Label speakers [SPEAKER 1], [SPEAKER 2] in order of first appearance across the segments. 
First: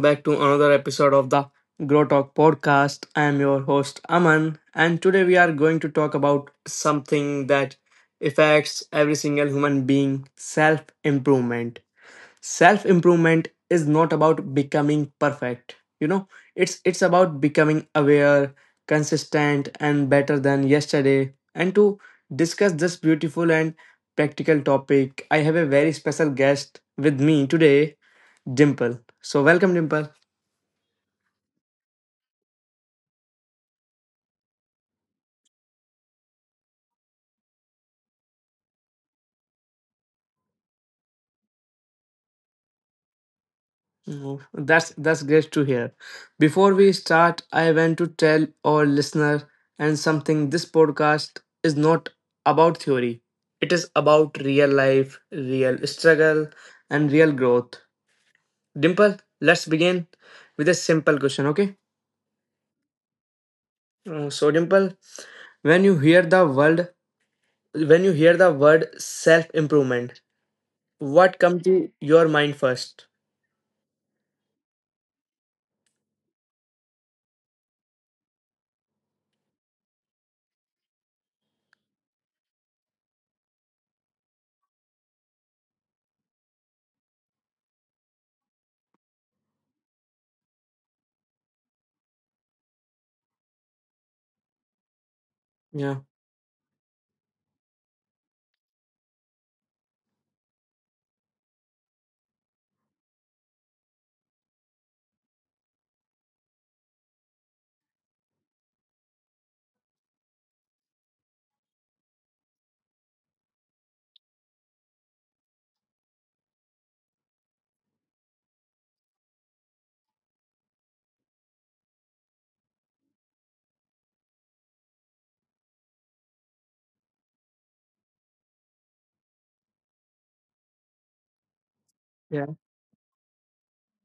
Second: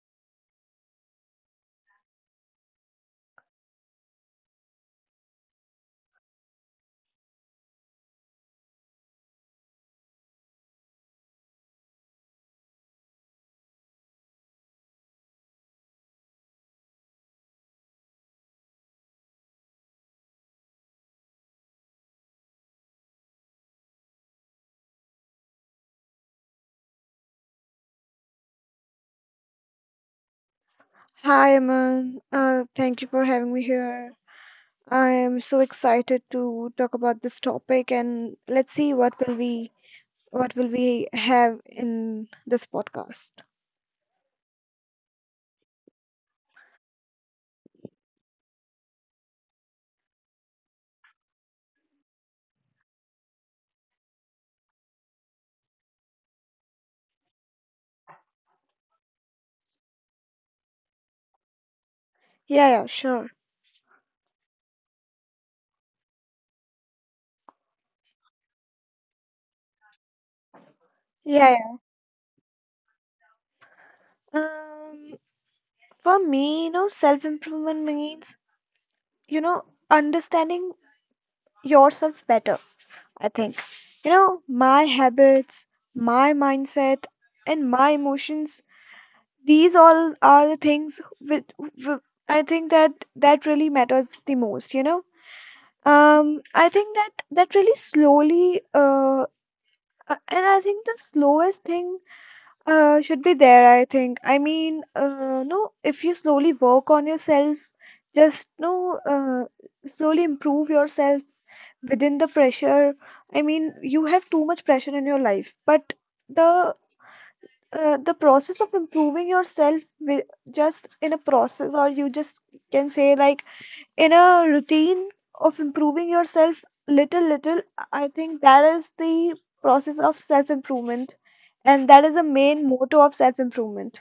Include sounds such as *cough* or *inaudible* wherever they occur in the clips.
[SPEAKER 1] back to another episode of the Grow Talk podcast. I am your host Aman, and today we are going to talk about something that affects every single human being self improvement. Self improvement is not about becoming perfect, it's about becoming aware, consistent, and better than yesterday. And to discuss this beautiful and practical topic, I have a very special guest with me today Dimple. So welcome, Dimple.
[SPEAKER 2] Hi, Aman. Thank you for having me here. I am so excited to talk about this topic, and let's see what will we have in this podcast.
[SPEAKER 1] That's great to hear. Before we start, I want to tell our listener and something. This podcast is not about theory. It is about real life, real struggle, and real growth. Dimple, let's begin with a simple question. Okay.
[SPEAKER 2] Yeah, yeah, sure.
[SPEAKER 1] So Dimple, when you hear the word when you hear the word self improvement, what comes
[SPEAKER 2] Yeah,
[SPEAKER 1] to your mind first?
[SPEAKER 2] yeah. For me, you know, self-improvement means, you know, understanding yourself better, I think. You know, my habits, my mindset, and my emotions. These all are the things which I think that really matters the most, you know.
[SPEAKER 1] Yeah.
[SPEAKER 2] I think that really slowly, and I think the slowest thing should be there, I think. I mean, no, if you slowly work on yourself, just no, uh, slowly improve yourself within the pressure. I mean, you have too much pressure in your life, but the the process of improving yourself with just in a process, or you just can say like in a routine of improving yourself little little, I think that is the process of self improvement, and that is the main motto of self improvement.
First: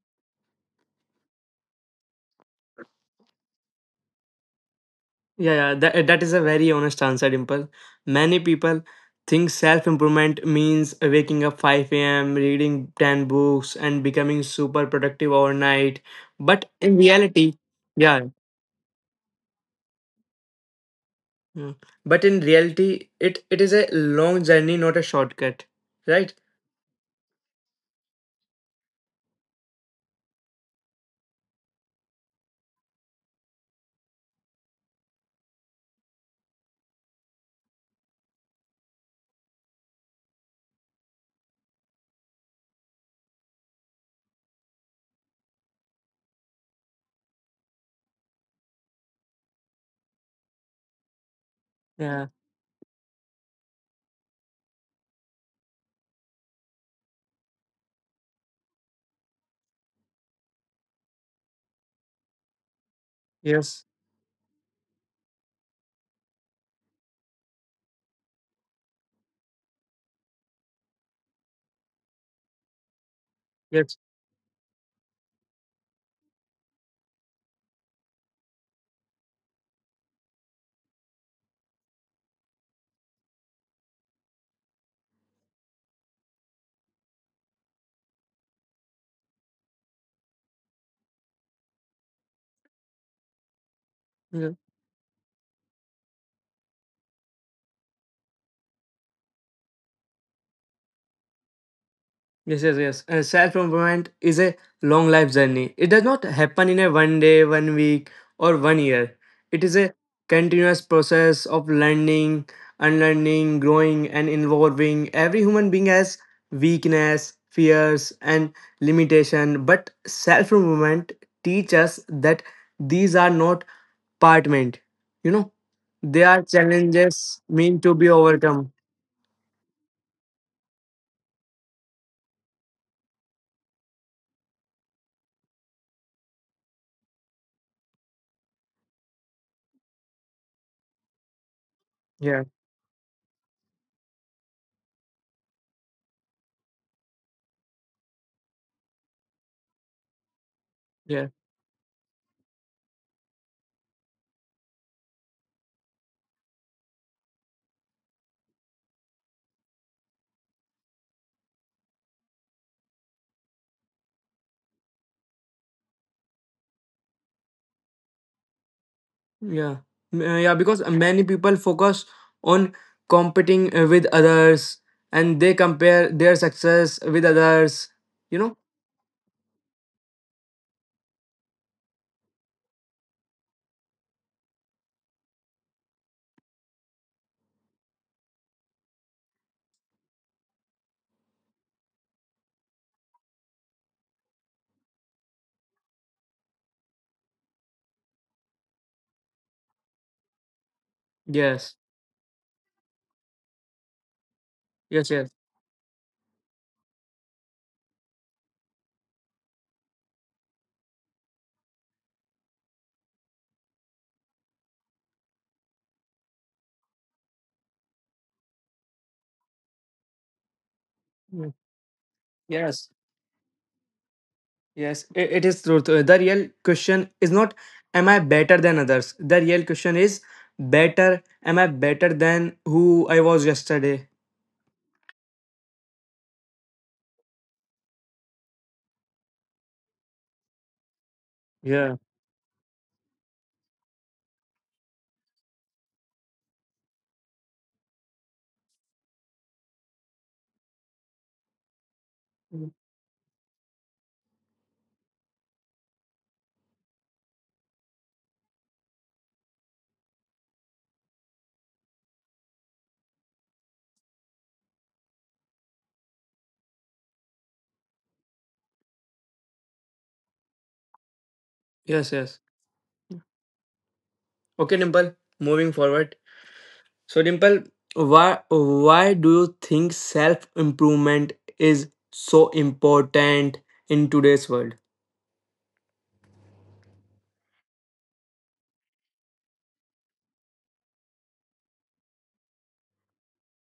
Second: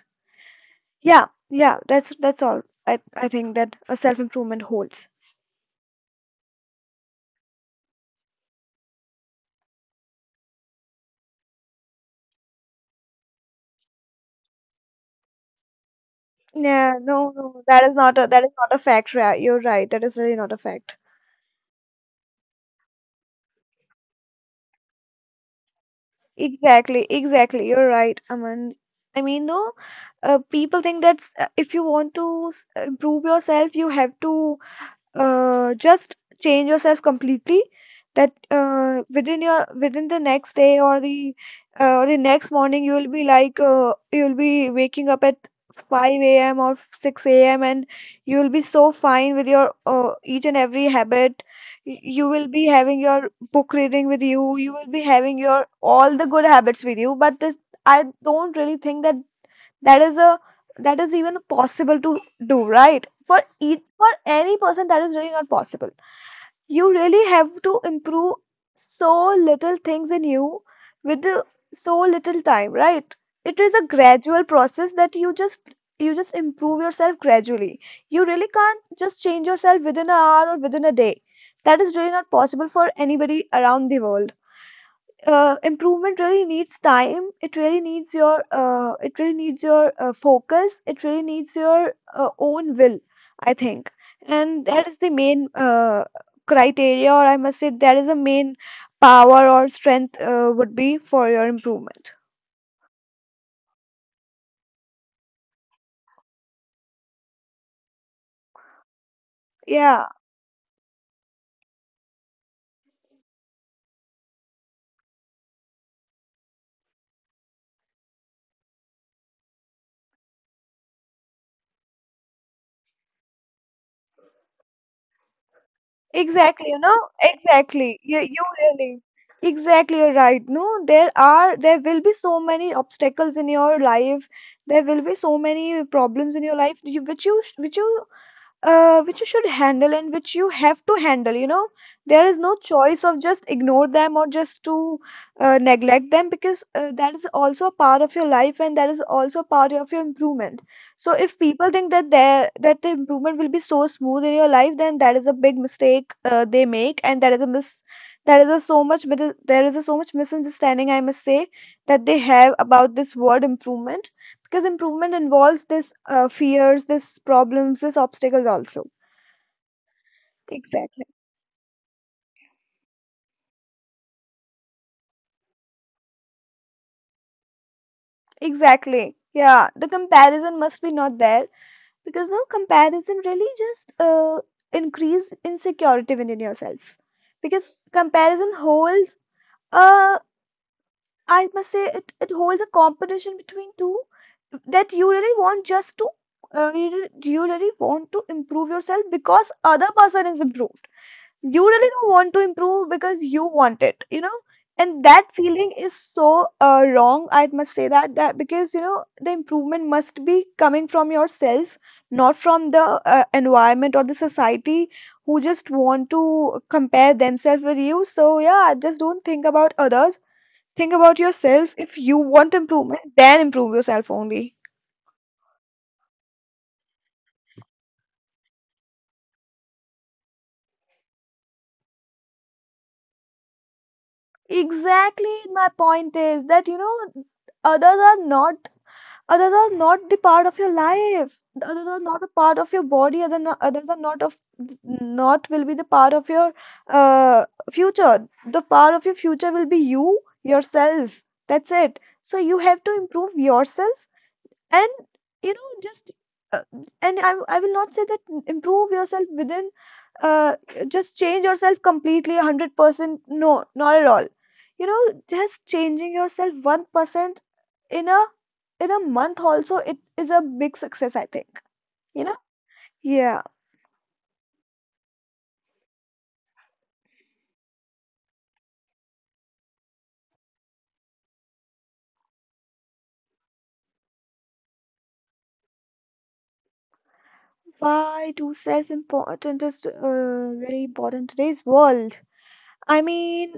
[SPEAKER 2] Yeah, yeah, that's all. I think that a self improvement holds.
[SPEAKER 1] Yeah, yeah, that, that is a very honest answer, Dimple. Many people think self improvement means waking up 5 a.m., reading 10 books, and becoming super productive overnight. But in
[SPEAKER 2] Yeah, no
[SPEAKER 1] reality,
[SPEAKER 2] no that is not
[SPEAKER 1] yeah,
[SPEAKER 2] a that is not a you're right, that is really not a fact.
[SPEAKER 1] yeah. But in reality, it is a long journey, not a shortcut, right?
[SPEAKER 2] Exactly, exactly. You're right, Aman. I mean, no, people think that if you want to improve yourself, you have to just change yourself completely, that within your within the next day or the next morning you will be like you will be waking up at 5 a.m. or 6 a.m., and you will be so fine with your each and every habit.
[SPEAKER 1] Yeah,
[SPEAKER 2] You will be having your book reading with you. You will be having your all the good habits with you. But this, I don't really think that that is a that is even possible to do right for each
[SPEAKER 1] yes,
[SPEAKER 2] for any person. That is really not possible. You really have to improve so little things in you with the, so little time, right? It is a
[SPEAKER 1] yes.
[SPEAKER 2] gradual process that you just improve yourself gradually. You really can't just change yourself within an hour or within a day. That is really not possible for anybody around the world. Improvement really needs time. It really needs your focus. It really needs your own will, I think.
[SPEAKER 1] Yes.
[SPEAKER 2] And that is the main criteria, or I must say that is the main power or strength would be for your improvement.
[SPEAKER 1] Yes, yes, yes. Self improvement is a long life journey. It does not happen in a one day, one week, or one year. It is a
[SPEAKER 2] Yeah,
[SPEAKER 1] continuous process of learning, unlearning, growing, and evolving. Every human being has weakness, fears, and limitation, but self improvement teaches us that these are not apartment. You know, they are
[SPEAKER 2] exactly, you know.
[SPEAKER 1] challenges meant to
[SPEAKER 2] Exactly,
[SPEAKER 1] be
[SPEAKER 2] you
[SPEAKER 1] overcome.
[SPEAKER 2] really, exactly, you're right. No, there are, there will be so many obstacles in your life. There will be so many problems in your life, which you which you should handle and which you have to handle, you know. There is
[SPEAKER 1] Yeah,
[SPEAKER 2] no choice of just ignore them or just to neglect them, because that is also a part of your life, and that is also part of your improvement. So
[SPEAKER 1] yeah.
[SPEAKER 2] if people think that the improvement will be so smooth in your life, then that is a big mistake they make, and that is a mis that is a so much mis- there is a so much misunderstanding, I must say, that they have about this word improvement, because improvement involves this fears, this problems, this obstacles also.
[SPEAKER 1] Yeah, yeah, because
[SPEAKER 2] Exactly.
[SPEAKER 1] many people focus on competing with others and they compare their success with others, you know?
[SPEAKER 2] Exactly, yeah, the comparison must be not there, because no comparison really just increase insecurity within yourself. Because comparison holds uh I must say it holds a competition between two, that you really want just to you really want to improve yourself because other person is improved. You
[SPEAKER 1] Yes,
[SPEAKER 2] really don't want to improve because you want it, you know. And
[SPEAKER 1] yes,
[SPEAKER 2] that
[SPEAKER 1] yes.
[SPEAKER 2] feeling is so wrong, I must say that, because, you know, the improvement must be coming from yourself, not from the environment or the society who just want to compare themselves with you. So yeah, just don't think about others. Think about
[SPEAKER 1] Mm.
[SPEAKER 2] yourself. If you want
[SPEAKER 1] Yes,
[SPEAKER 2] improvement, then improve yourself only.
[SPEAKER 1] yes. It is true. The real question is not, am I better than others? The real question is, am I better than who I was yesterday?
[SPEAKER 2] Exactly, my point is that, you know, others are not others are not the part of your life. The others
[SPEAKER 1] Yeah.
[SPEAKER 2] are not a part of your body. Others are not of not will be the part of your uh, future. The part of your future will be you yourself. That's it. So you
[SPEAKER 1] Mm.
[SPEAKER 2] have to improve yourself, and you know, just uh, and I will not say that improve yourself within uh, just change yourself completely 100%. No, not at all. You know, just changing yourself 1% in a in a month also, it is a big success, I think,
[SPEAKER 1] Yes,
[SPEAKER 2] you know.
[SPEAKER 1] yes.
[SPEAKER 2] Yeah.
[SPEAKER 1] Okay, Nimble, moving forward. So, Dimple, why do you think self improvement is so important in today's world?
[SPEAKER 2] Why do self-important is very important in today's world? I mean,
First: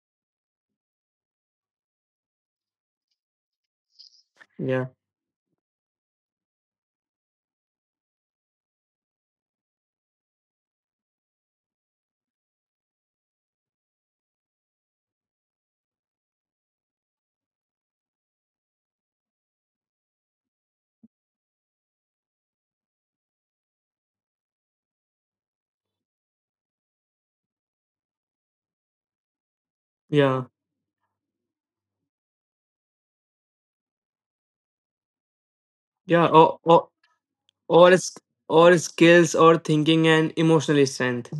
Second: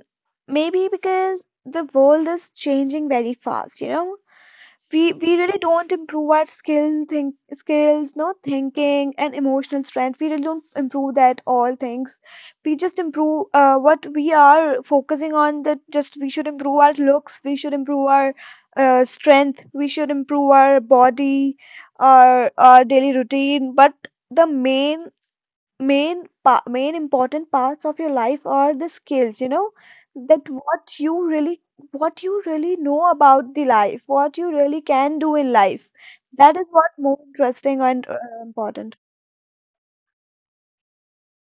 [SPEAKER 2] maybe because the world is changing very fast, you know.
[SPEAKER 1] Yeah,
[SPEAKER 2] We really don't improve our skills, no, thinking and emotional strength. We really don't improve that all things. We just improve what we are focusing on, that just we should improve our looks, we should improve our strength, we should improve our body, our daily routine. But the main main pa main important parts of your life are the skills, you know.
[SPEAKER 1] yeah,
[SPEAKER 2] That what you really know about the life, what you really can do in life.
[SPEAKER 1] yeah.
[SPEAKER 2] That is what more interesting
[SPEAKER 1] Or,
[SPEAKER 2] and
[SPEAKER 1] is, or
[SPEAKER 2] important.
[SPEAKER 1] skills or thinking and emotional strength.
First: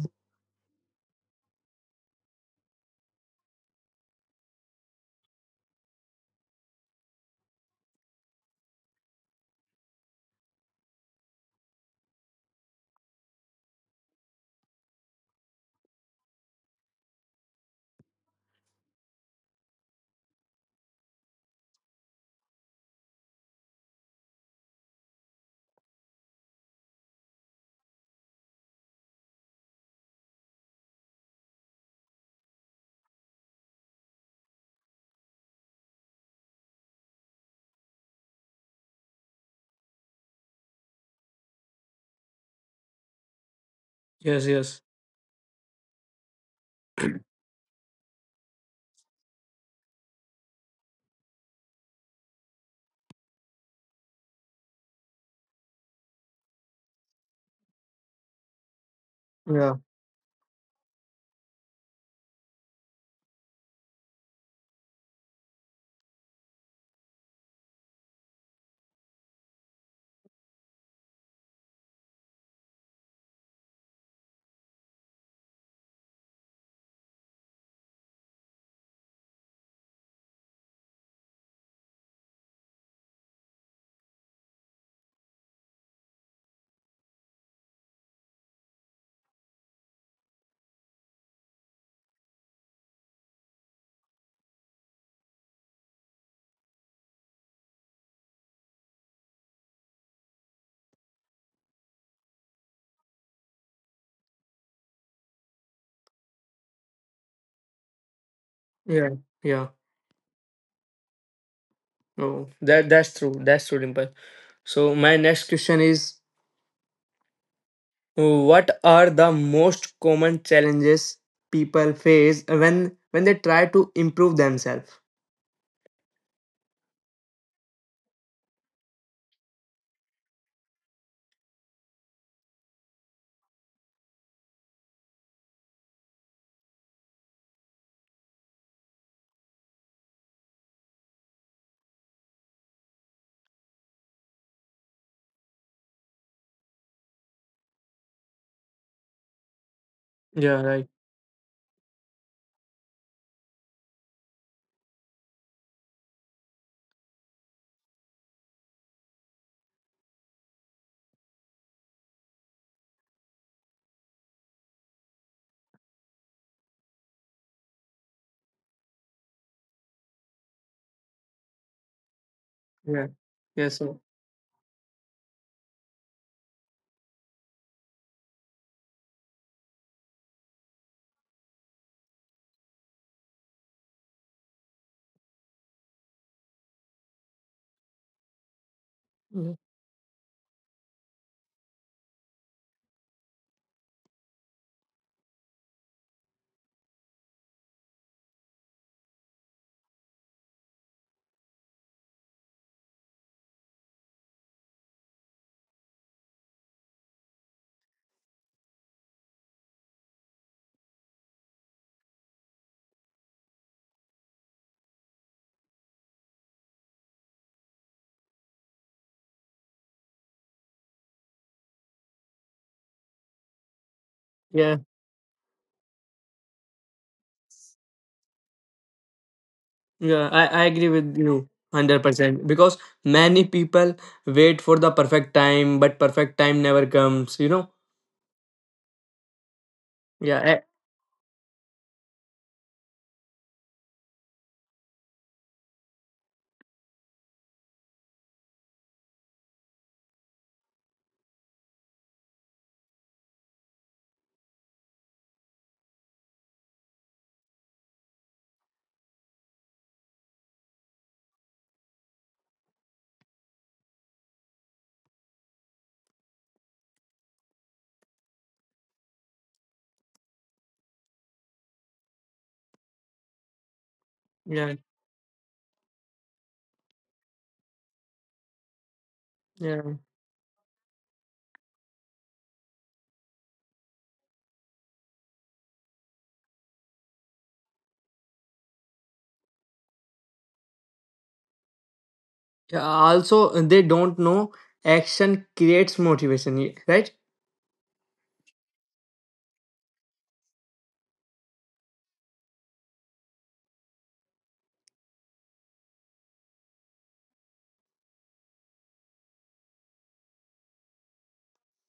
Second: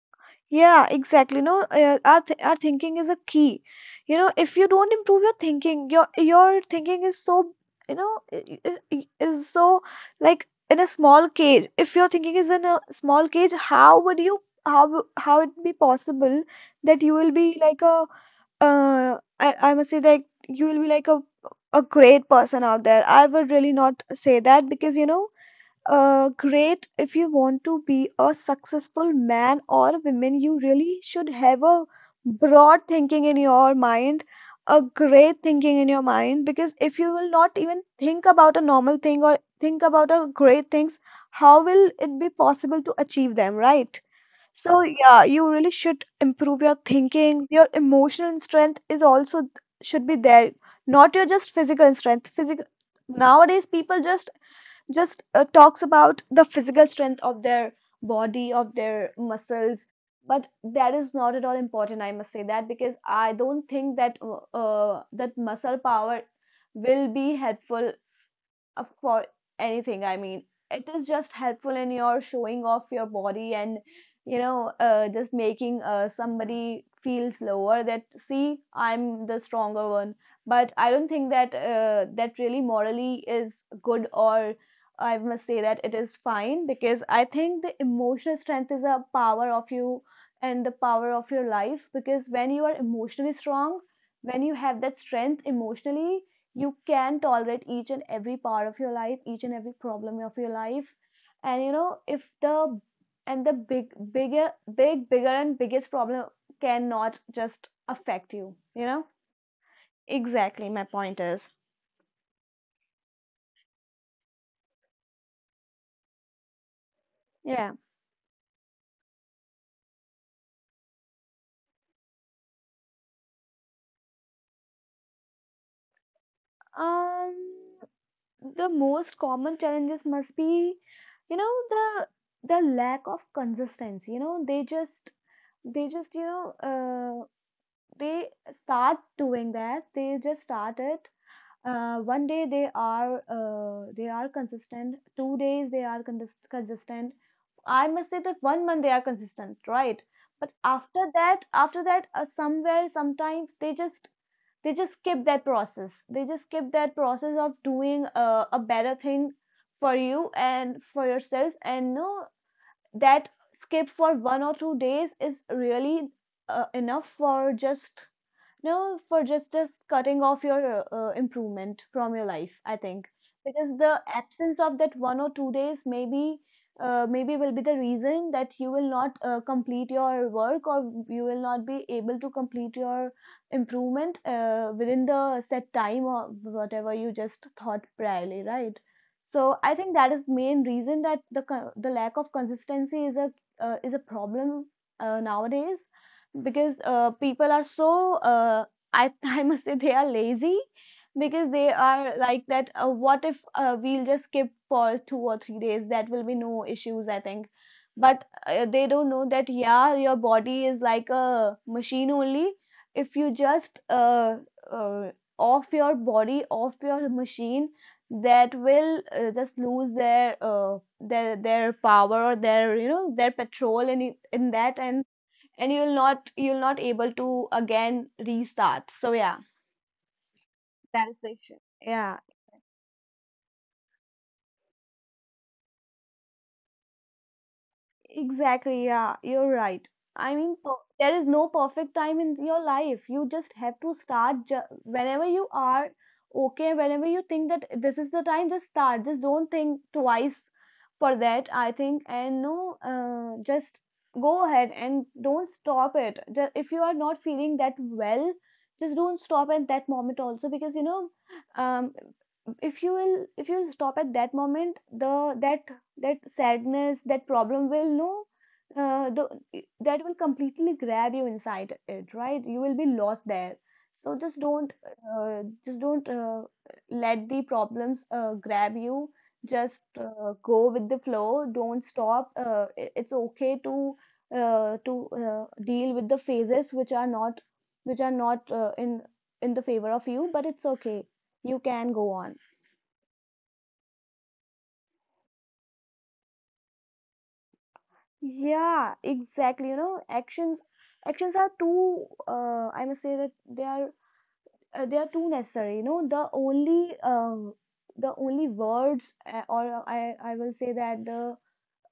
[SPEAKER 2] Yeah, exactly. No, our thinking is a key. You know, if you don't improve your thinking, your thinking is so, you know, is so like in a small cage. If your thinking is in a small cage, how would you, how it be possible that you will be like a I must say, like you will be like a great person out there. I would really not say that, because, you know, great if you want to be a successful man or woman, you really should have a broad thinking in your mind, a great thinking in your mind, because if you will not even think about a normal thing or think about a great things, how will it be possible to achieve them, right?
[SPEAKER 1] Yes, yes.
[SPEAKER 2] So yeah, you really should improve your thinking. Your emotional strength is also should be there, not your just physical strength. Physical, nowadays people just talks about the physical strength of their body, of their muscles.
[SPEAKER 1] Yeah,
[SPEAKER 2] But that is not at all important, I must say that, because I don't think that that muscle power will be helpful for anything. I mean, it is just helpful in your showing off your body and, you know, just making somebody feels lower that, see, I'm the stronger one. But I don't think that that really morally is good, or I must say that it is fine. Because I think the emotional strength is a power of you and the power of your life, because when you are emotionally strong, when you have that strength emotionally, you can tolerate each and every part of your life, each and every problem of your life. And you know, if the and the bigger, bigger and biggest problem cannot just affect you, you know.
[SPEAKER 1] yeah, yeah.
[SPEAKER 2] Exactly, my point is.
[SPEAKER 1] Oh, that that's true. That's true, Dimple. So my next question is,
[SPEAKER 2] Yeah.
[SPEAKER 1] what are the most common challenges people face when they try to improve themselves?
[SPEAKER 2] um the most common challenges must be, you know, the lack of consistency. You know, they just, they just you know uh, they start doing that. They just start it. One day they are, they are consistent, 2 days they are consistent, I must say that, 1 month they are consistent, right? But
[SPEAKER 1] Yeah, right.
[SPEAKER 2] after that, somewhere, sometimes they just, they just skip that process they just skip that process of doing a better thing for you and for yourself. And no, that skip for 1 or 2 days is really enough for just, no, for just cutting off your improvement from your life, I think,
[SPEAKER 1] Yeah.
[SPEAKER 2] because
[SPEAKER 1] Yes.
[SPEAKER 2] the absence of that 1 or 2 days maybe, maybe will be the reason that you will not complete your work, or you will not be able to complete your improvement within the set time, or whatever you just thought priorly, right?
[SPEAKER 1] Mm.
[SPEAKER 2] So I think that is main reason that the lack of consistency is a problem nowadays, because people are so, I *laughs* I must say they are lazy, because they are like that. What if we'll just skip for 2 or 3 days? That will be no issues, I think. But they don't know that, yeah, your body is like a machine only. If you just uh, off your body, off your machine, that will just lose their their power or their you know their patrol in that,
[SPEAKER 1] Yeah,
[SPEAKER 2] and and you'll not able to again restart, so yeah.
[SPEAKER 1] yeah, I agree
[SPEAKER 2] That is
[SPEAKER 1] with
[SPEAKER 2] the
[SPEAKER 1] you
[SPEAKER 2] issue. Yeah.
[SPEAKER 1] 100% because many people wait for the perfect time, but perfect time never comes, you know?
[SPEAKER 2] Exactly, yeah, you're right. I
[SPEAKER 1] Yeah,
[SPEAKER 2] mean,
[SPEAKER 1] eh,
[SPEAKER 2] there is no perfect time in your life. You just have to start ju whenever you are okay, whenever you think that this is the time, just start. Just don't think twice for that, I think. And no, just go ahead and don't stop it. Just, if you are not feeling that well, just don't stop at that moment also because you know, um, if you stop at that moment, the that that sadness, that problem will no, that will completely grab you inside it, right? You will be lost there. So
[SPEAKER 1] yeah,
[SPEAKER 2] just don't let the problems grab you. Just
[SPEAKER 1] yeah.
[SPEAKER 2] go with the flow. Don't stop. It's okay to deal with the phases which are not in the favor of you, but it's okay. You can go on.
[SPEAKER 1] Yeah, also, they don't know action creates motivation, right?
[SPEAKER 2] Yeah, exactly. You know, actions are too I must say that they are too necessary. You know, the only words or I will say that the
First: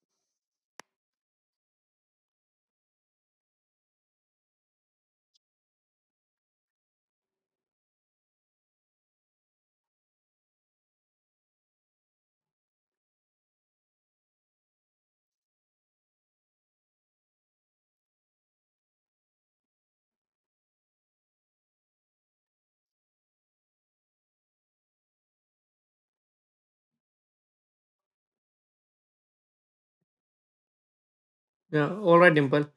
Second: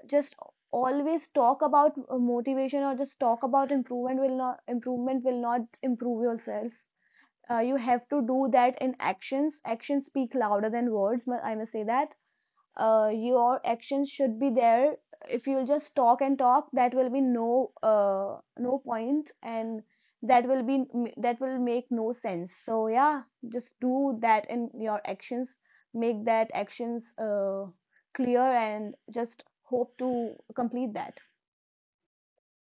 [SPEAKER 2] just always talk about motivation or just talk about improvement will not improve yourself. You have to do that in actions. Actions speak louder than words. I must say that your actions should be there. If you'll just talk and talk, that will be no no point, and that will be that will make no sense. So yeah, just do that in your actions. Make that actions clear and just hope to complete that.
[SPEAKER 1] Yeah, all right, Dimple.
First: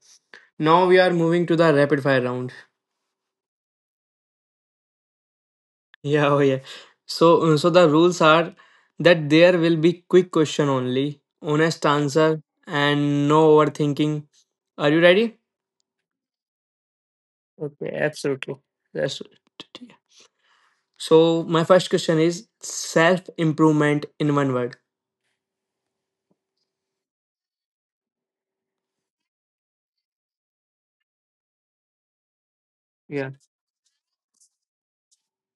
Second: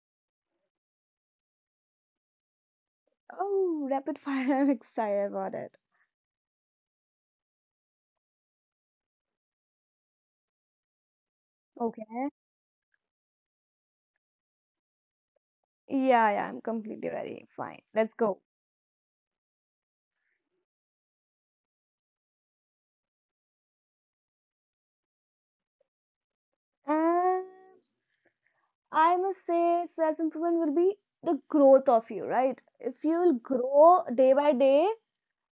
[SPEAKER 1] Now we are moving to the rapid fire round. *laughs*
[SPEAKER 2] Oh, rapid fire. *laughs* I'm excited about it.
[SPEAKER 1] Yeah, oh yeah. So the rules are that there will be quick question only, honest
[SPEAKER 2] Okay.
[SPEAKER 1] answer, and no overthinking. Are you ready?
[SPEAKER 2] Yeah, yeah, I'm completely ready. Fine,
[SPEAKER 1] Okay,
[SPEAKER 2] let's go.
[SPEAKER 1] absolutely. That's it. So, my first question is self improvement in one word.
[SPEAKER 2] Uh, I must say self improvement will be the growth of you, right? If you
[SPEAKER 1] Yeah.
[SPEAKER 2] will grow day by day,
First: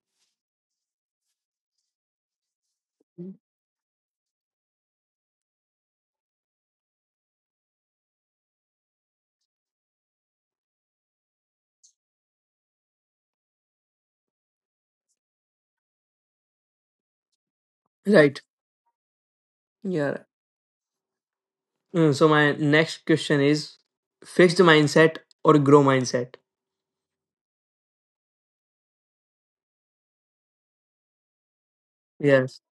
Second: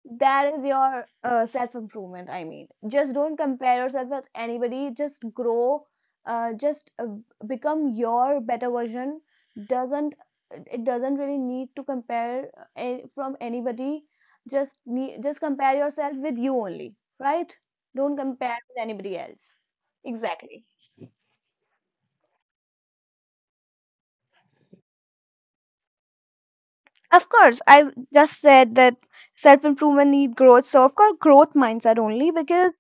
[SPEAKER 2] that is your self improvement. I mean, just don't compare yourself with anybody, just grow, just become your better version. Doesn't, it doesn't really need to compare from anybody. Just need, just compare yourself with you only, right? Don't
[SPEAKER 1] Right.
[SPEAKER 2] compare with anybody else.
[SPEAKER 1] Yeah.
[SPEAKER 2] Exactly.
[SPEAKER 1] So my next question is fixed mindset or grow mindset.
[SPEAKER 2] Of course, I just said that self improvement need growth. So of course, growth mindset only
[SPEAKER 1] Yes.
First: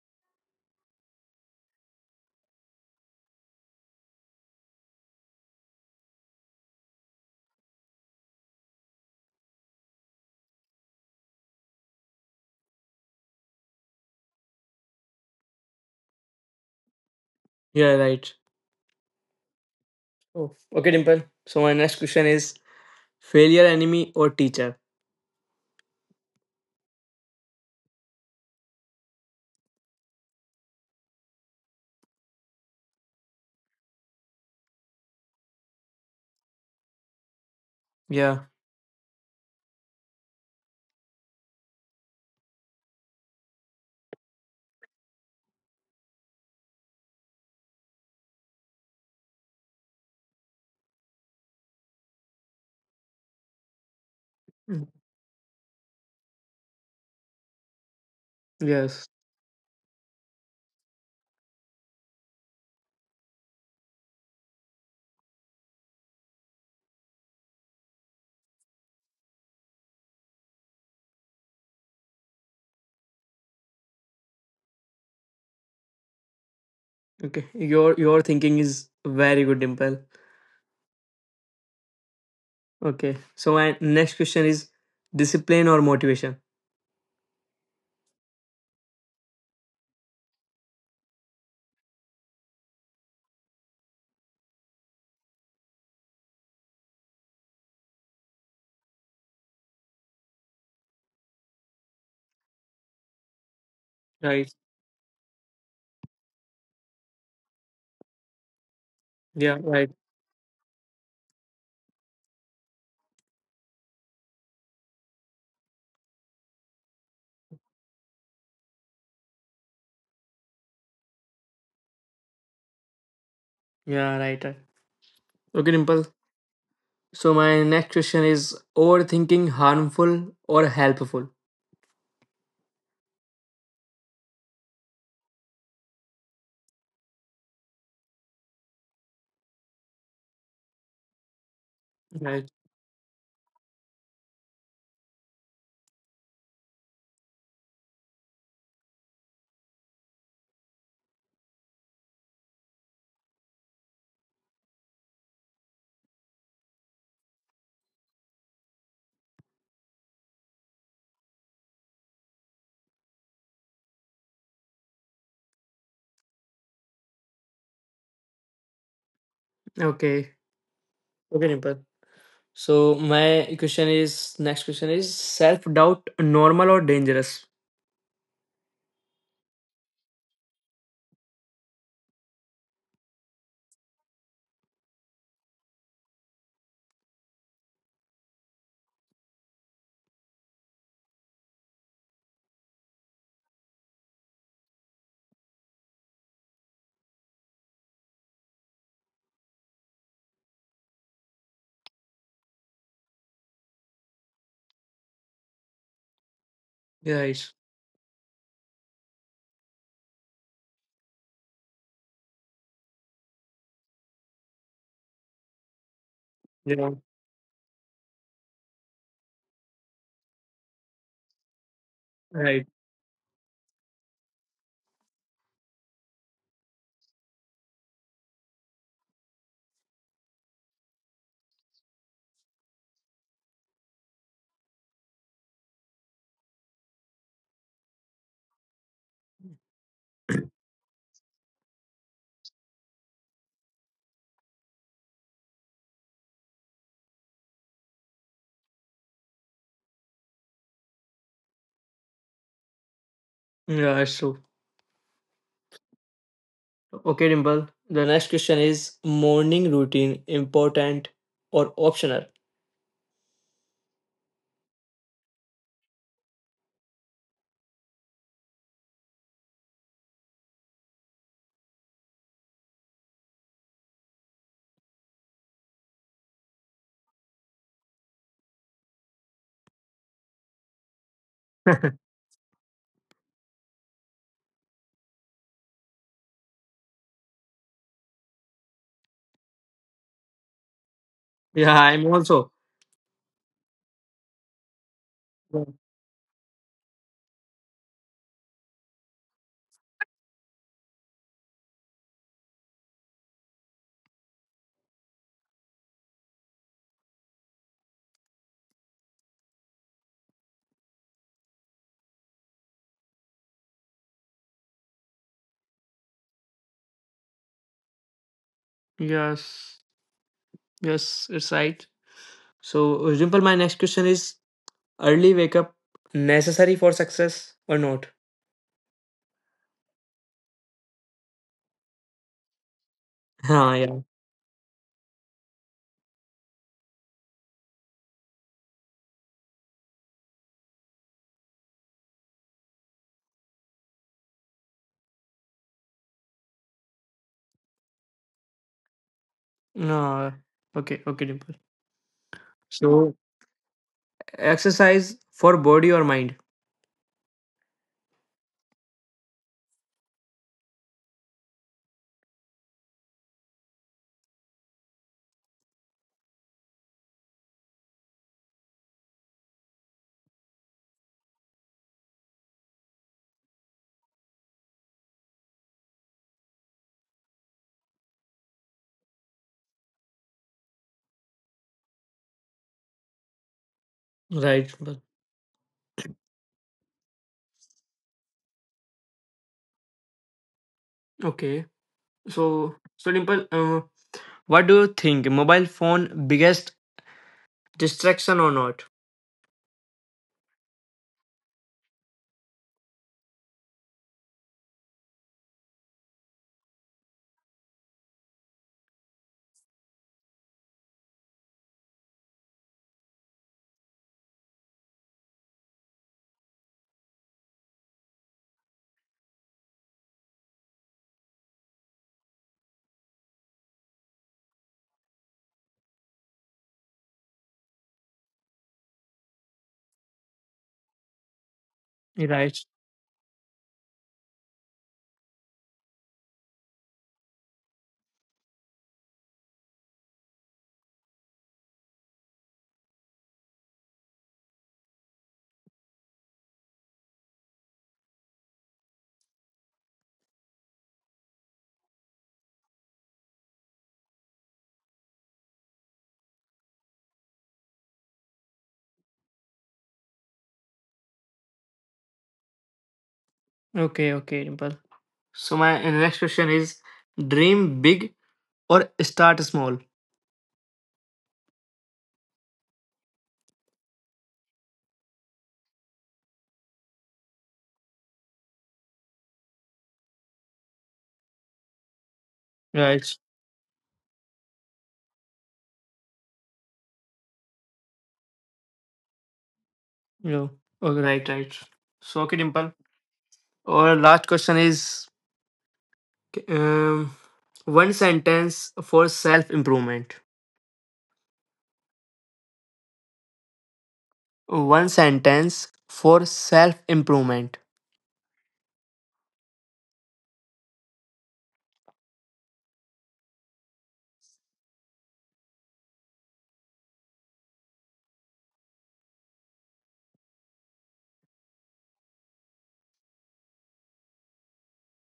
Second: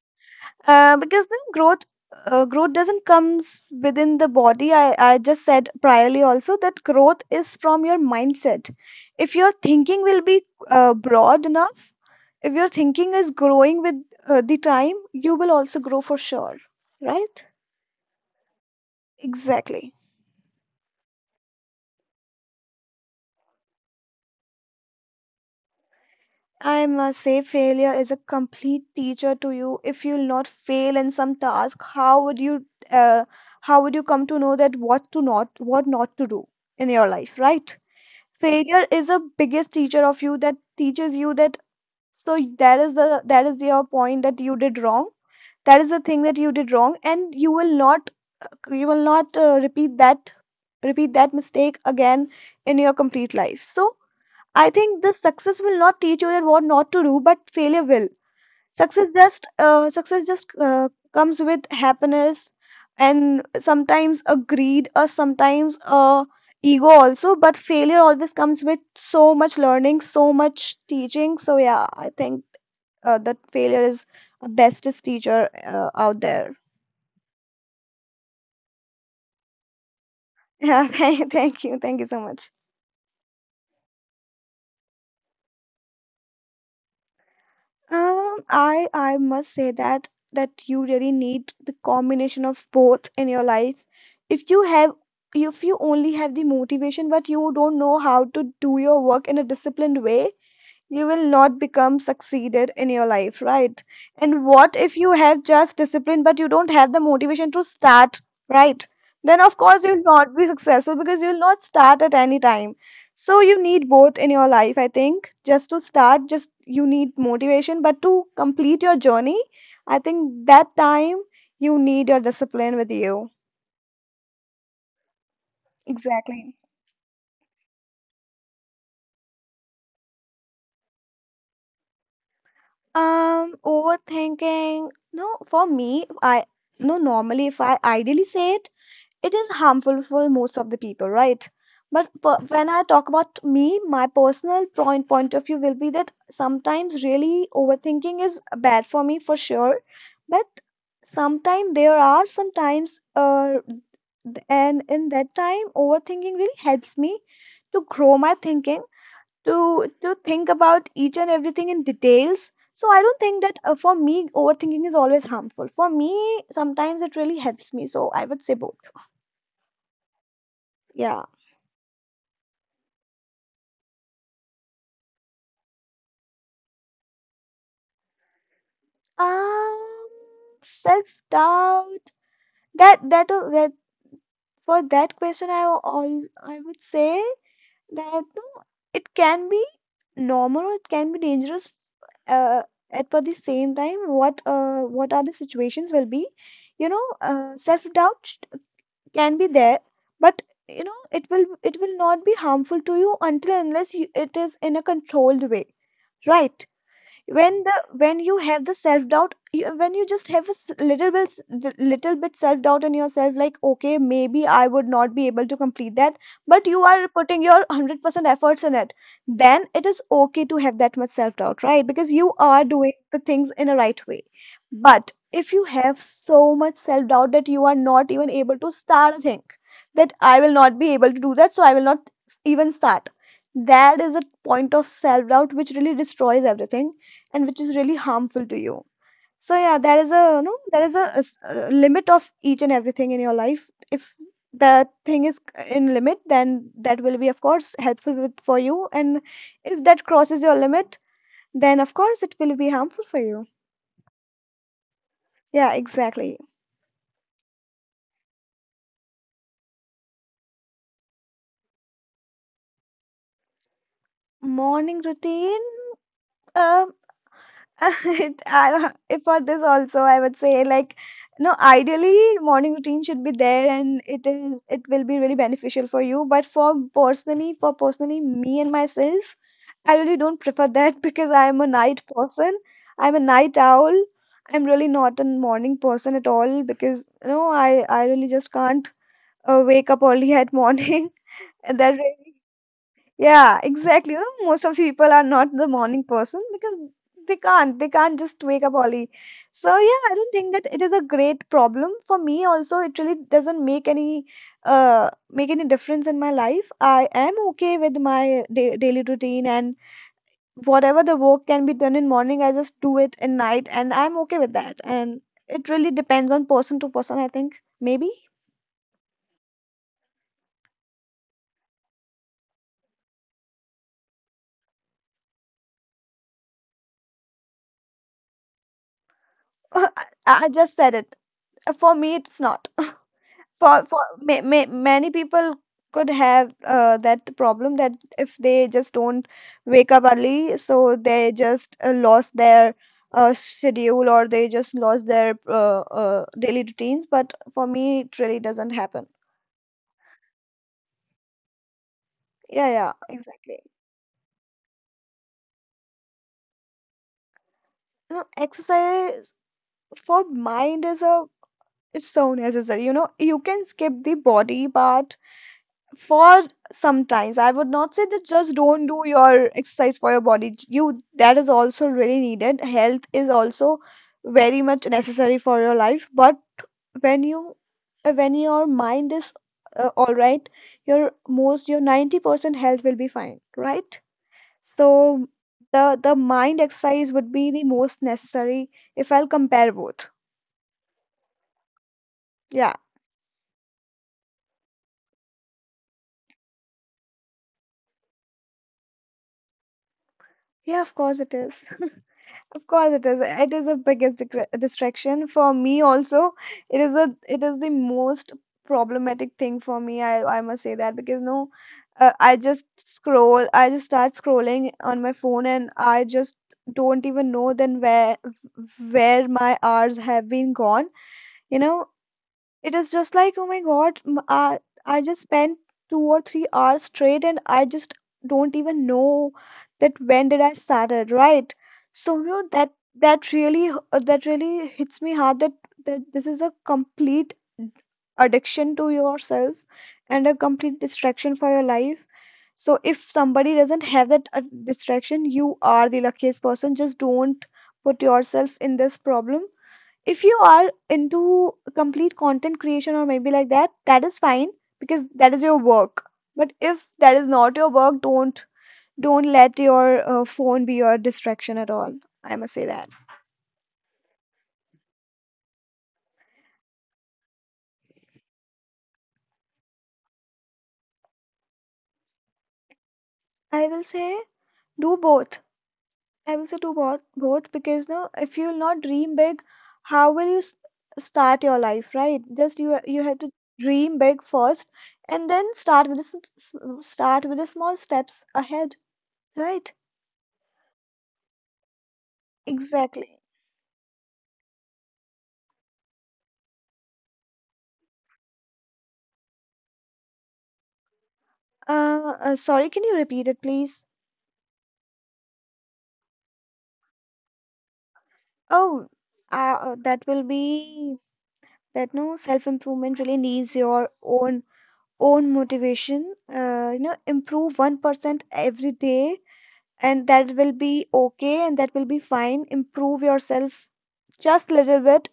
[SPEAKER 2] because then growth growth doesn't comes within the body. I just said priorly also that growth is from your mindset. If your thinking will be broad enough, if your thinking is growing with the time, you will also grow for sure. Right?
[SPEAKER 1] Yeah. Right.
[SPEAKER 2] Exactly.
[SPEAKER 1] Oh. Okay, Dimple. So my next question is failure enemy or teacher.
[SPEAKER 2] I must say, failure is a complete teacher to you. If you will not fail in some task, how would you come to know that what not to do in your life, right?
[SPEAKER 1] Yeah.
[SPEAKER 2] Failure is a biggest teacher of you that teaches you that, so that is the that is your point that you did wrong. That is the thing that you did wrong, and you will not repeat that, mistake again in your complete life. So I
[SPEAKER 1] Mm,
[SPEAKER 2] think this success will not teach you that what not to do, but failure will.
[SPEAKER 1] Yes.
[SPEAKER 2] Success just comes with happiness and sometimes a greed or sometimes a ego also, but failure always comes with so much learning, so much teaching. So yeah, I think that failure is the bestest teacher out there. *laughs*
[SPEAKER 1] Okay. Your thinking is very good, Dimple.
[SPEAKER 2] Yeah, thank you so much.
[SPEAKER 1] Okay. So my next question is discipline or motivation.
[SPEAKER 2] I must say that you really need the combination of both in your life. If you have if you only have the motivation but you don't know how to do your work in a disciplined way, you will not become succeeded in your life, right? And
[SPEAKER 1] Right.
[SPEAKER 2] what if you have just discipline but you don't have the motivation to start, right? Then
[SPEAKER 1] Yeah.
[SPEAKER 2] of course
[SPEAKER 1] Right.
[SPEAKER 2] you'll not be successful because you'll not start at any time. So you need both in your life, I think. Just to start, just you need motivation, but to complete your journey, I think that time you need your discipline with you.
[SPEAKER 1] Yeah, right. Right. Okay, Dimple.
[SPEAKER 2] Exactly.
[SPEAKER 1] So my next question is overthinking harmful or helpful?
[SPEAKER 2] Overthinking. No, for me, I no normally if I ideally say it, it is harmful for most of the people, right? But
[SPEAKER 1] Right.
[SPEAKER 2] when I talk about me, my personal point of view will be that sometimes really overthinking is bad for me for sure. But sometimes there are sometimes, and in that time, overthinking really helps me to grow my thinking, to think about each and everything in details. So I don't think that for me overthinking is always harmful for me. Sometimes it really helps me, so I would say both.
[SPEAKER 1] Okay.
[SPEAKER 2] Yeah.
[SPEAKER 1] Okay, Dimple. So my question is self doubt normal or dangerous?
[SPEAKER 2] Um, self-doubt. That that that For that question, I will all I would say that no, it can be normal or it can be dangerous. Uh, at but the same time, what are the situations will be, you know, self-doubt can be there, but you know it will not be harmful to you until and unless, you, it is in a controlled way, right?
[SPEAKER 1] Right.
[SPEAKER 2] when the when you have the self doubt, when you just have a little bit, little bit self doubt in yourself, like okay, maybe I would not be able to complete that, but you
[SPEAKER 1] Yeah.
[SPEAKER 2] are putting your 100% efforts in it, then it is okay to have that much self doubt, right? Because you
[SPEAKER 1] Right.
[SPEAKER 2] are doing the things in a right way. But if you have so much self doubt that you are not even able to start a thing, that I will not be able to do that, so I will not even start, that is a point of self doubt which really destroys everything and which is really harmful to you. So yeah, there is a, you know, a a limit of each and everything in your life. If the thing is in limit, then that will be of course helpful for you, and if that crosses your limit, then of course it will be harmful for you.
[SPEAKER 1] Yeah, that's true.
[SPEAKER 2] Yeah, exactly.
[SPEAKER 1] Okay, Dimple. The next question is morning routine important or optional?
[SPEAKER 2] Morning routine. Um, *laughs* It, I, if for this also, I would say like, no, ideally morning routine should be there and it will be really beneficial for you. But for personally me and myself, I really don't prefer that *laughs* because I'm a night
[SPEAKER 1] *laughs*
[SPEAKER 2] person. I'm a night owl. I'm really not a morning person at all, because you know I really just can't wake up early at morning. *laughs*
[SPEAKER 1] Yeah,
[SPEAKER 2] And that
[SPEAKER 1] I'm
[SPEAKER 2] really,
[SPEAKER 1] also.
[SPEAKER 2] yeah, exactly. You know, most of the people are not
[SPEAKER 1] Yeah.
[SPEAKER 2] the morning person because they can't. They can't just wake up early. So yeah, I don't think that it is a great problem for me. Also, it really doesn't make any difference in my life. I am okay with my da daily routine, and whatever the work can be done in morning, I just do it in night, and I'm okay with that. And it really depends on person to person, I think. Maybe.
[SPEAKER 1] Yes. Yes, it's right. So, Dimple, my next question is Early wake up. Necessary for success or not?
[SPEAKER 2] *laughs* I just said it. For me, it's not.
[SPEAKER 1] *laughs* हाँ
[SPEAKER 2] for
[SPEAKER 1] यार।
[SPEAKER 2] for ma ma many people could have that problem, that if they just don't wake up early, so they just lost their schedule, or they just lost their daily routines. But for me, it really doesn't happen.
[SPEAKER 1] No. Okay, okay, Dimple.
[SPEAKER 2] Yeah, yeah,
[SPEAKER 1] So
[SPEAKER 2] exactly.
[SPEAKER 1] exercise for body or mind.
[SPEAKER 2] You know, exercise for mind is a, it's so necessary. You know, you can skip the body part for sometimes. I would not say that just don't do your exercise for your body. You, that is also really needed. Health is also very much necessary for your life. But when you when your mind is all right, your most, your 90% health will be fine, right?
[SPEAKER 1] Right,
[SPEAKER 2] So
[SPEAKER 1] Dimple.
[SPEAKER 2] the mind exercise would be the most necessary if I'll compare both.
[SPEAKER 1] Okay.
[SPEAKER 2] Yeah.
[SPEAKER 1] So Dimple, what do you think? Mobile phone biggest distraction or not?
[SPEAKER 2] Yeah, of course it is. Of course it is. It is the biggest distraction for me also. It is a, it is the most problematic thing for me. I must say that, because no, I just scroll. I just start scrolling on my phone, and I just don't even know then where my hours have been gone. You know, it is just like, oh my God, I just spent 2 or 3 hours straight, and I just don't even know that when did I started, right? So, you know,
[SPEAKER 1] Right.
[SPEAKER 2] that really that really hits me hard, that that this is a complete addiction to yourself and a complete distraction for your life. So if somebody doesn't have that distraction, you are the luckiest person. Just don't put yourself in this problem if you are into complete content creation or maybe like that is fine because that is your work, but if that is not your work, don't let your phone be your distraction at all. I must say that.
[SPEAKER 1] Okay, okay, Dimple. So my next question is, dream big or start small?
[SPEAKER 2] I will say do both. I will say do both because, no, if you will not dream big, how will you start your life, right? Just you
[SPEAKER 1] Right.
[SPEAKER 2] have to dream big first, and then start with the start with the small steps ahead, right?
[SPEAKER 1] No. Oh, right, right. So okay, Dimple.
[SPEAKER 2] Exactly.
[SPEAKER 1] Or last question is. Okay, one sentence for self improvement.
[SPEAKER 2] Sorry, can you repeat it, please?
[SPEAKER 1] One sentence for self improvement.
[SPEAKER 2] Oh, that will be that, no, self-improvement really needs your own own motivation. You know, improve 1% every day, and that will be okay, and that will be fine. Improve yourself just little bit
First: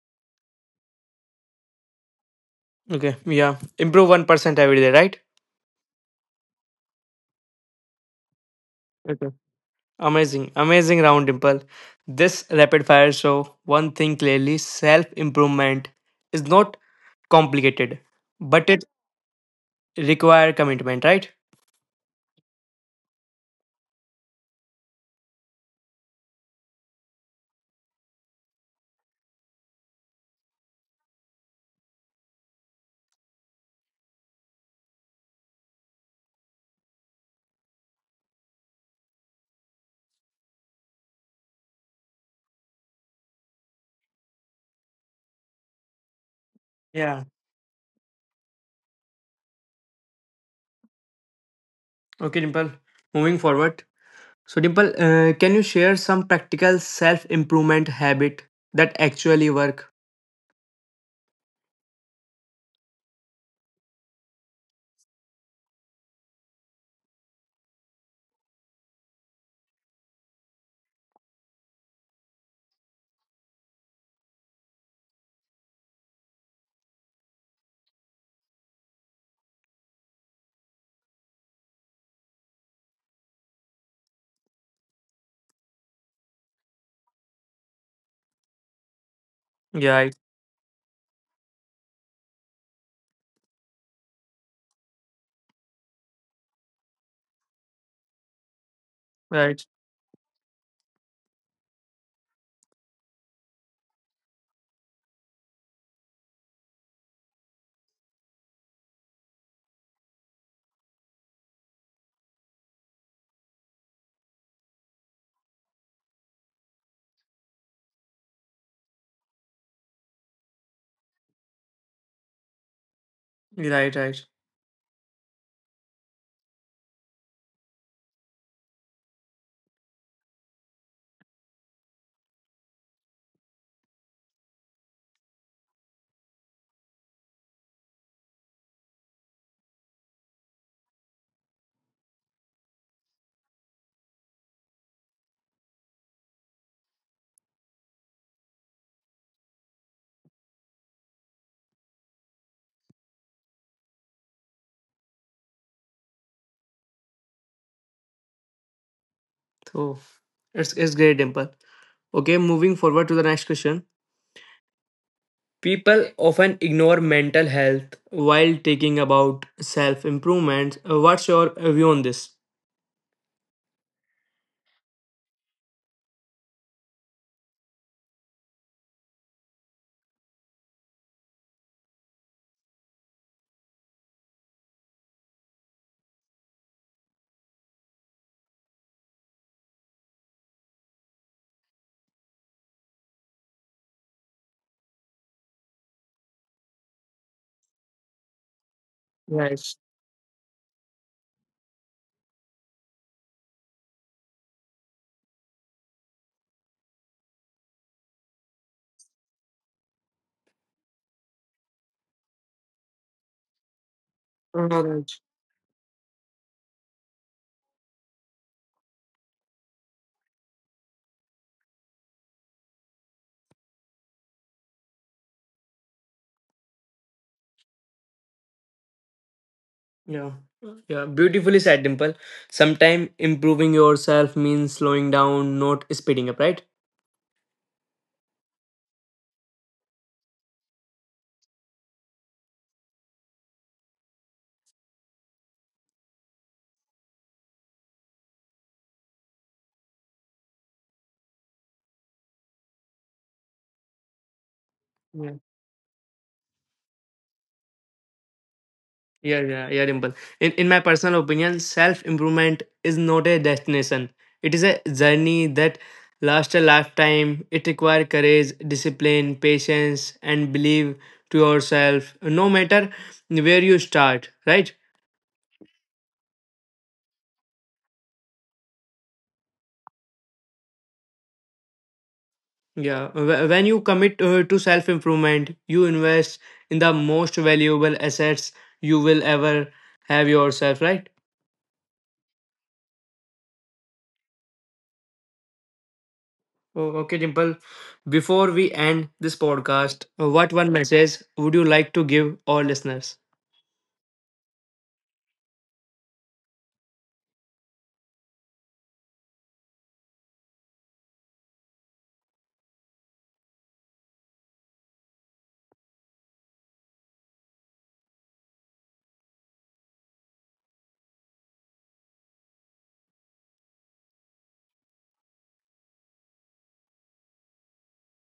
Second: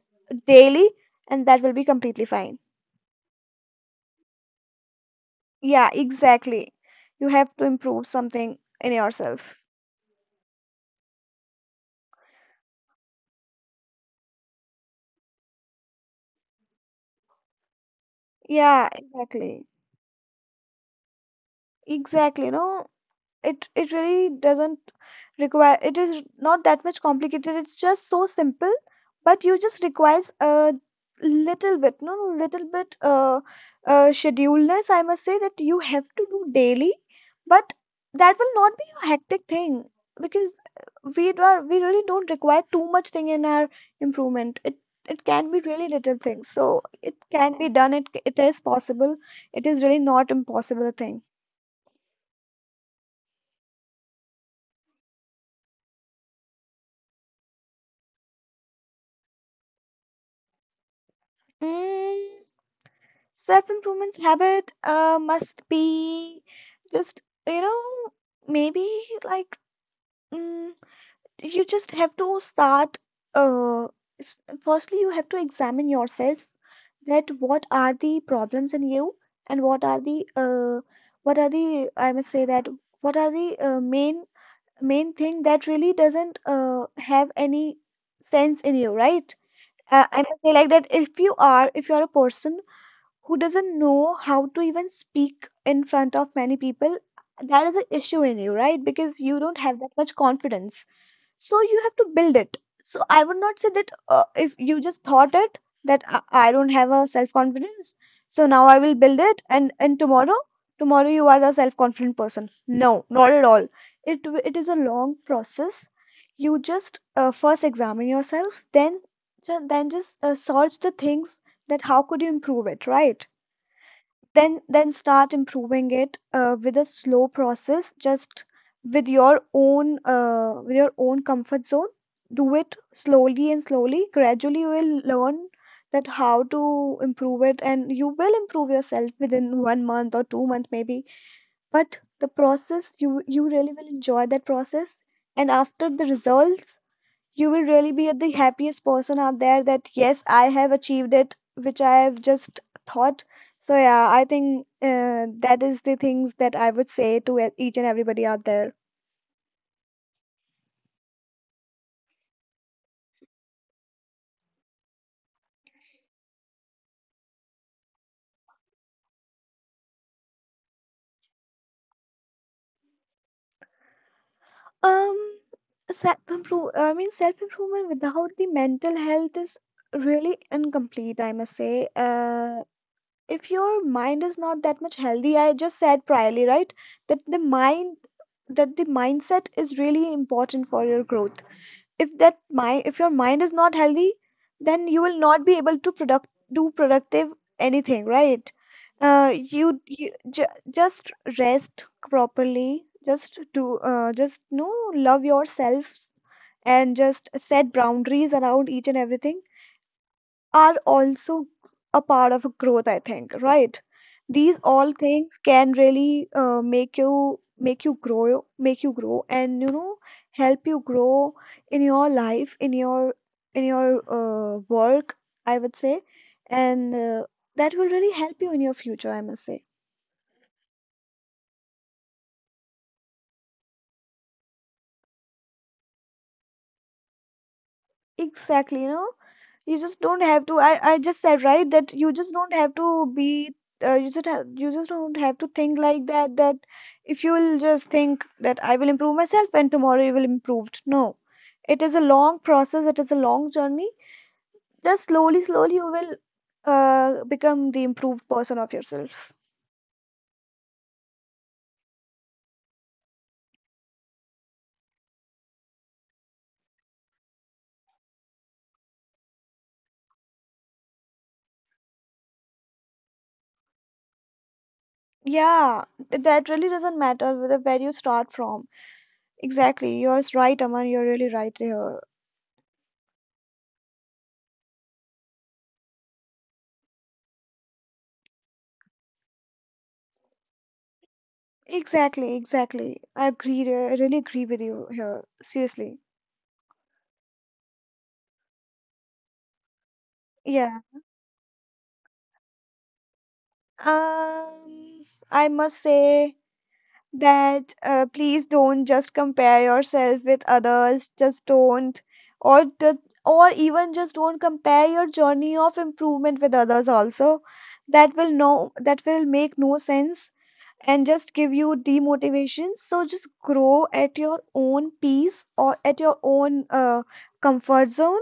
[SPEAKER 2] daily, and that will be completely fine.
[SPEAKER 1] Okay, yeah. Improve 1% every day, right?
[SPEAKER 2] Yeah, exactly. You have to improve something in
[SPEAKER 1] Okay.
[SPEAKER 2] yourself.
[SPEAKER 1] Amazing, amazing round, Dimple. This rapid fire show one thing clearly self improvement is not complicated, but it
[SPEAKER 2] Yeah, exactly.
[SPEAKER 1] require commitment, right?
[SPEAKER 2] Exactly. No, it really doesn't require, it is not that much complicated, it's just so simple, but you just requires a little bit. No no, Little bit, scheduleness, I must say, that you have to do daily, but that will not be a hectic thing because we do, we really don't require too much thing in our improvement. It can be really little things, so it
[SPEAKER 1] Yeah.
[SPEAKER 2] can be done. It is possible. It is really not impossible thing.
[SPEAKER 1] Okay, Dimple. Moving forward. So, Dimple, can you share some practical self improvement habit that actually work?
[SPEAKER 2] Mm, self improvement habit must be, just, you know, maybe, like, mm, you just have to start, uh, s- firstly you have to examine yourself, that what are the problems in you, and what are the what are the, I must say that, what are the main thing that really doesn't have any sense in you, right?
[SPEAKER 1] Yeah.
[SPEAKER 2] I must say, like that, if you are, if you are a person who doesn't know how to even speak in front of many people, that is an issue in you, right? Because you don't
[SPEAKER 1] Right,
[SPEAKER 2] have that much confidence. So you have to build it. So I would not say that, if you just thought it that I don't have a self confidence, so now I will build it, and tomorrow, you are the self confident person. No, not at all. It is a long process. You just first examine yourself, then then just search the things that how could you improve it, right?
[SPEAKER 1] right, right.
[SPEAKER 2] Then start improving it with a slow process, just with your own comfort zone. Do it slowly and slowly, gradually you will learn that how to improve it, and you will improve yourself within one month or two months maybe. But the process, you really will enjoy that process, and after the results, you will really be at the happiest person out there that, yes, I have achieved it, which I have just thought. So, yeah, I think that is the things that I would say to each and everybody out there.
[SPEAKER 1] So it's great, Dimple. Okay, moving forward to the next question. People often ignore mental health. While taking about self improvement, what's your view on this?
[SPEAKER 2] Um, self improve, I mean, self improvement without the mental health is really incomplete, I must say. If your mind is not that much healthy, I just said priorly, right? That the mind, that the mindset is really important for your growth. If your mind is not healthy, then you will not be able to product, do productive anything, right?
[SPEAKER 1] Right.
[SPEAKER 2] You, you just rest properly, just do, just, no, love yourself, and just set boundaries around each and everything are also a part of growth, I think, right? These all
[SPEAKER 1] Right.
[SPEAKER 2] things can really make you grow, make you grow, and, you know, help you grow in your life, in your work, I would say. And that will really help you in your future, I must say.
[SPEAKER 1] Yeah. Yeah, beautifully said, Dimple. Sometimes improving yourself means slowing down, not speeding up, right?
[SPEAKER 2] Exactly, you know. You just don't have to. I just said, right, that you just don't have to be. You just have, you just don't have to think like that. That if you'll just think that I will improve myself and tomorrow you will improve. No, it is a long process. It is a long journey. Just slowly, slowly you will become the improved person of yourself.
[SPEAKER 1] Yeah, yeah, yeah, Dimple. In my personal opinion, self improvement is not a destination. It is a journey that lasts a lifetime. It requires courage, discipline, patience, and belief to yourself. No matter where you start, right?
[SPEAKER 2] Yeah, that really does't matter whether where you start from. Exactly, you're right, Aman. You're really right here.
[SPEAKER 1] Yeah. When you commit to self improvement, you invest in the most valuable assets you will ever have yourself, right?
[SPEAKER 2] Exactly, exactly. I agree, I really agree with you here. Seriously.
[SPEAKER 1] Oh, okay, Dimple. Before we end this podcast, what one
[SPEAKER 2] Yeah.
[SPEAKER 1] message would you like to give our listeners?
[SPEAKER 2] Um, I must say that please don't just compare yourself with others. Just don't, or the, or even just don't compare your journey of improvement with others also. That will, no, that will make no sense, and just give you demotivation. So just grow at your own pace or at your own comfort zone.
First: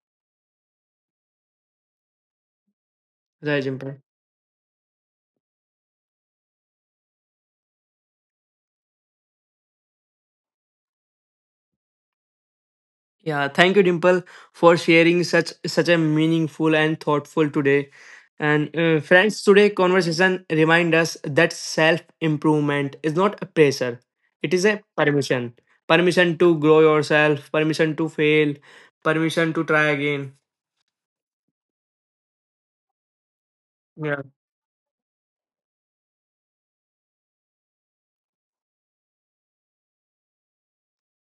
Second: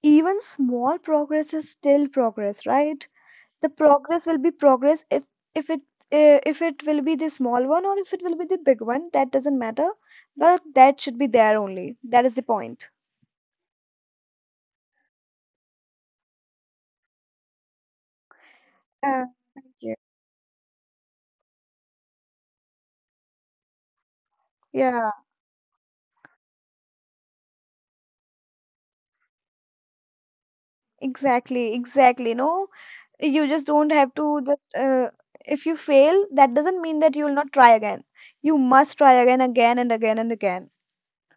[SPEAKER 2] Even small progress is still progress, right?
[SPEAKER 1] Right,
[SPEAKER 2] The
[SPEAKER 1] Dimple.
[SPEAKER 2] progress will be progress if if it if it will be the small one or if it will be the big one, that doesn't matter. But that should be there only. That is the point.
[SPEAKER 1] Yeah, thank you, Dimple, for sharing such such a meaningful and thoughtful today. And
[SPEAKER 2] Uh,
[SPEAKER 1] friends, today
[SPEAKER 2] yeah.
[SPEAKER 1] conversation remind us that self improvement is not a pressure; it is a
[SPEAKER 2] Yeah.
[SPEAKER 1] permission. Permission to grow yourself, permission to fail, permission to try again.
[SPEAKER 2] Exactly, exactly. No, you just don't have
[SPEAKER 1] Yeah.
[SPEAKER 2] to just, if you fail, that doesn't mean that you will not try again. You must try again, again and again and again.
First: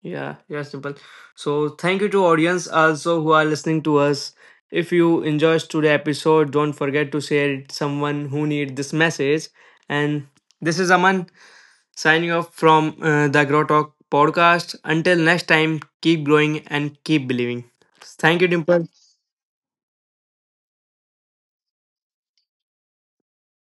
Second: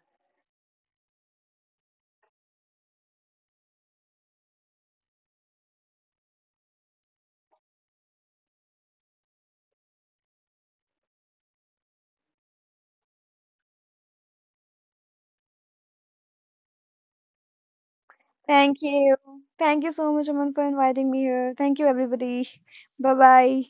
[SPEAKER 1] Yeah, yeah, simple. So thank you to audience also who are listening to us. If you enjoyed today episode, don't forget to share it someone who need this message. And this is Aman signing off from the Grow Talk podcast. Until next time, keep growing and keep believing. Thank you,
[SPEAKER 2] Thank
[SPEAKER 1] Dimple.
[SPEAKER 2] you. Thank you so much, Aman, for inviting me here. Thank you, everybody. Bye bye.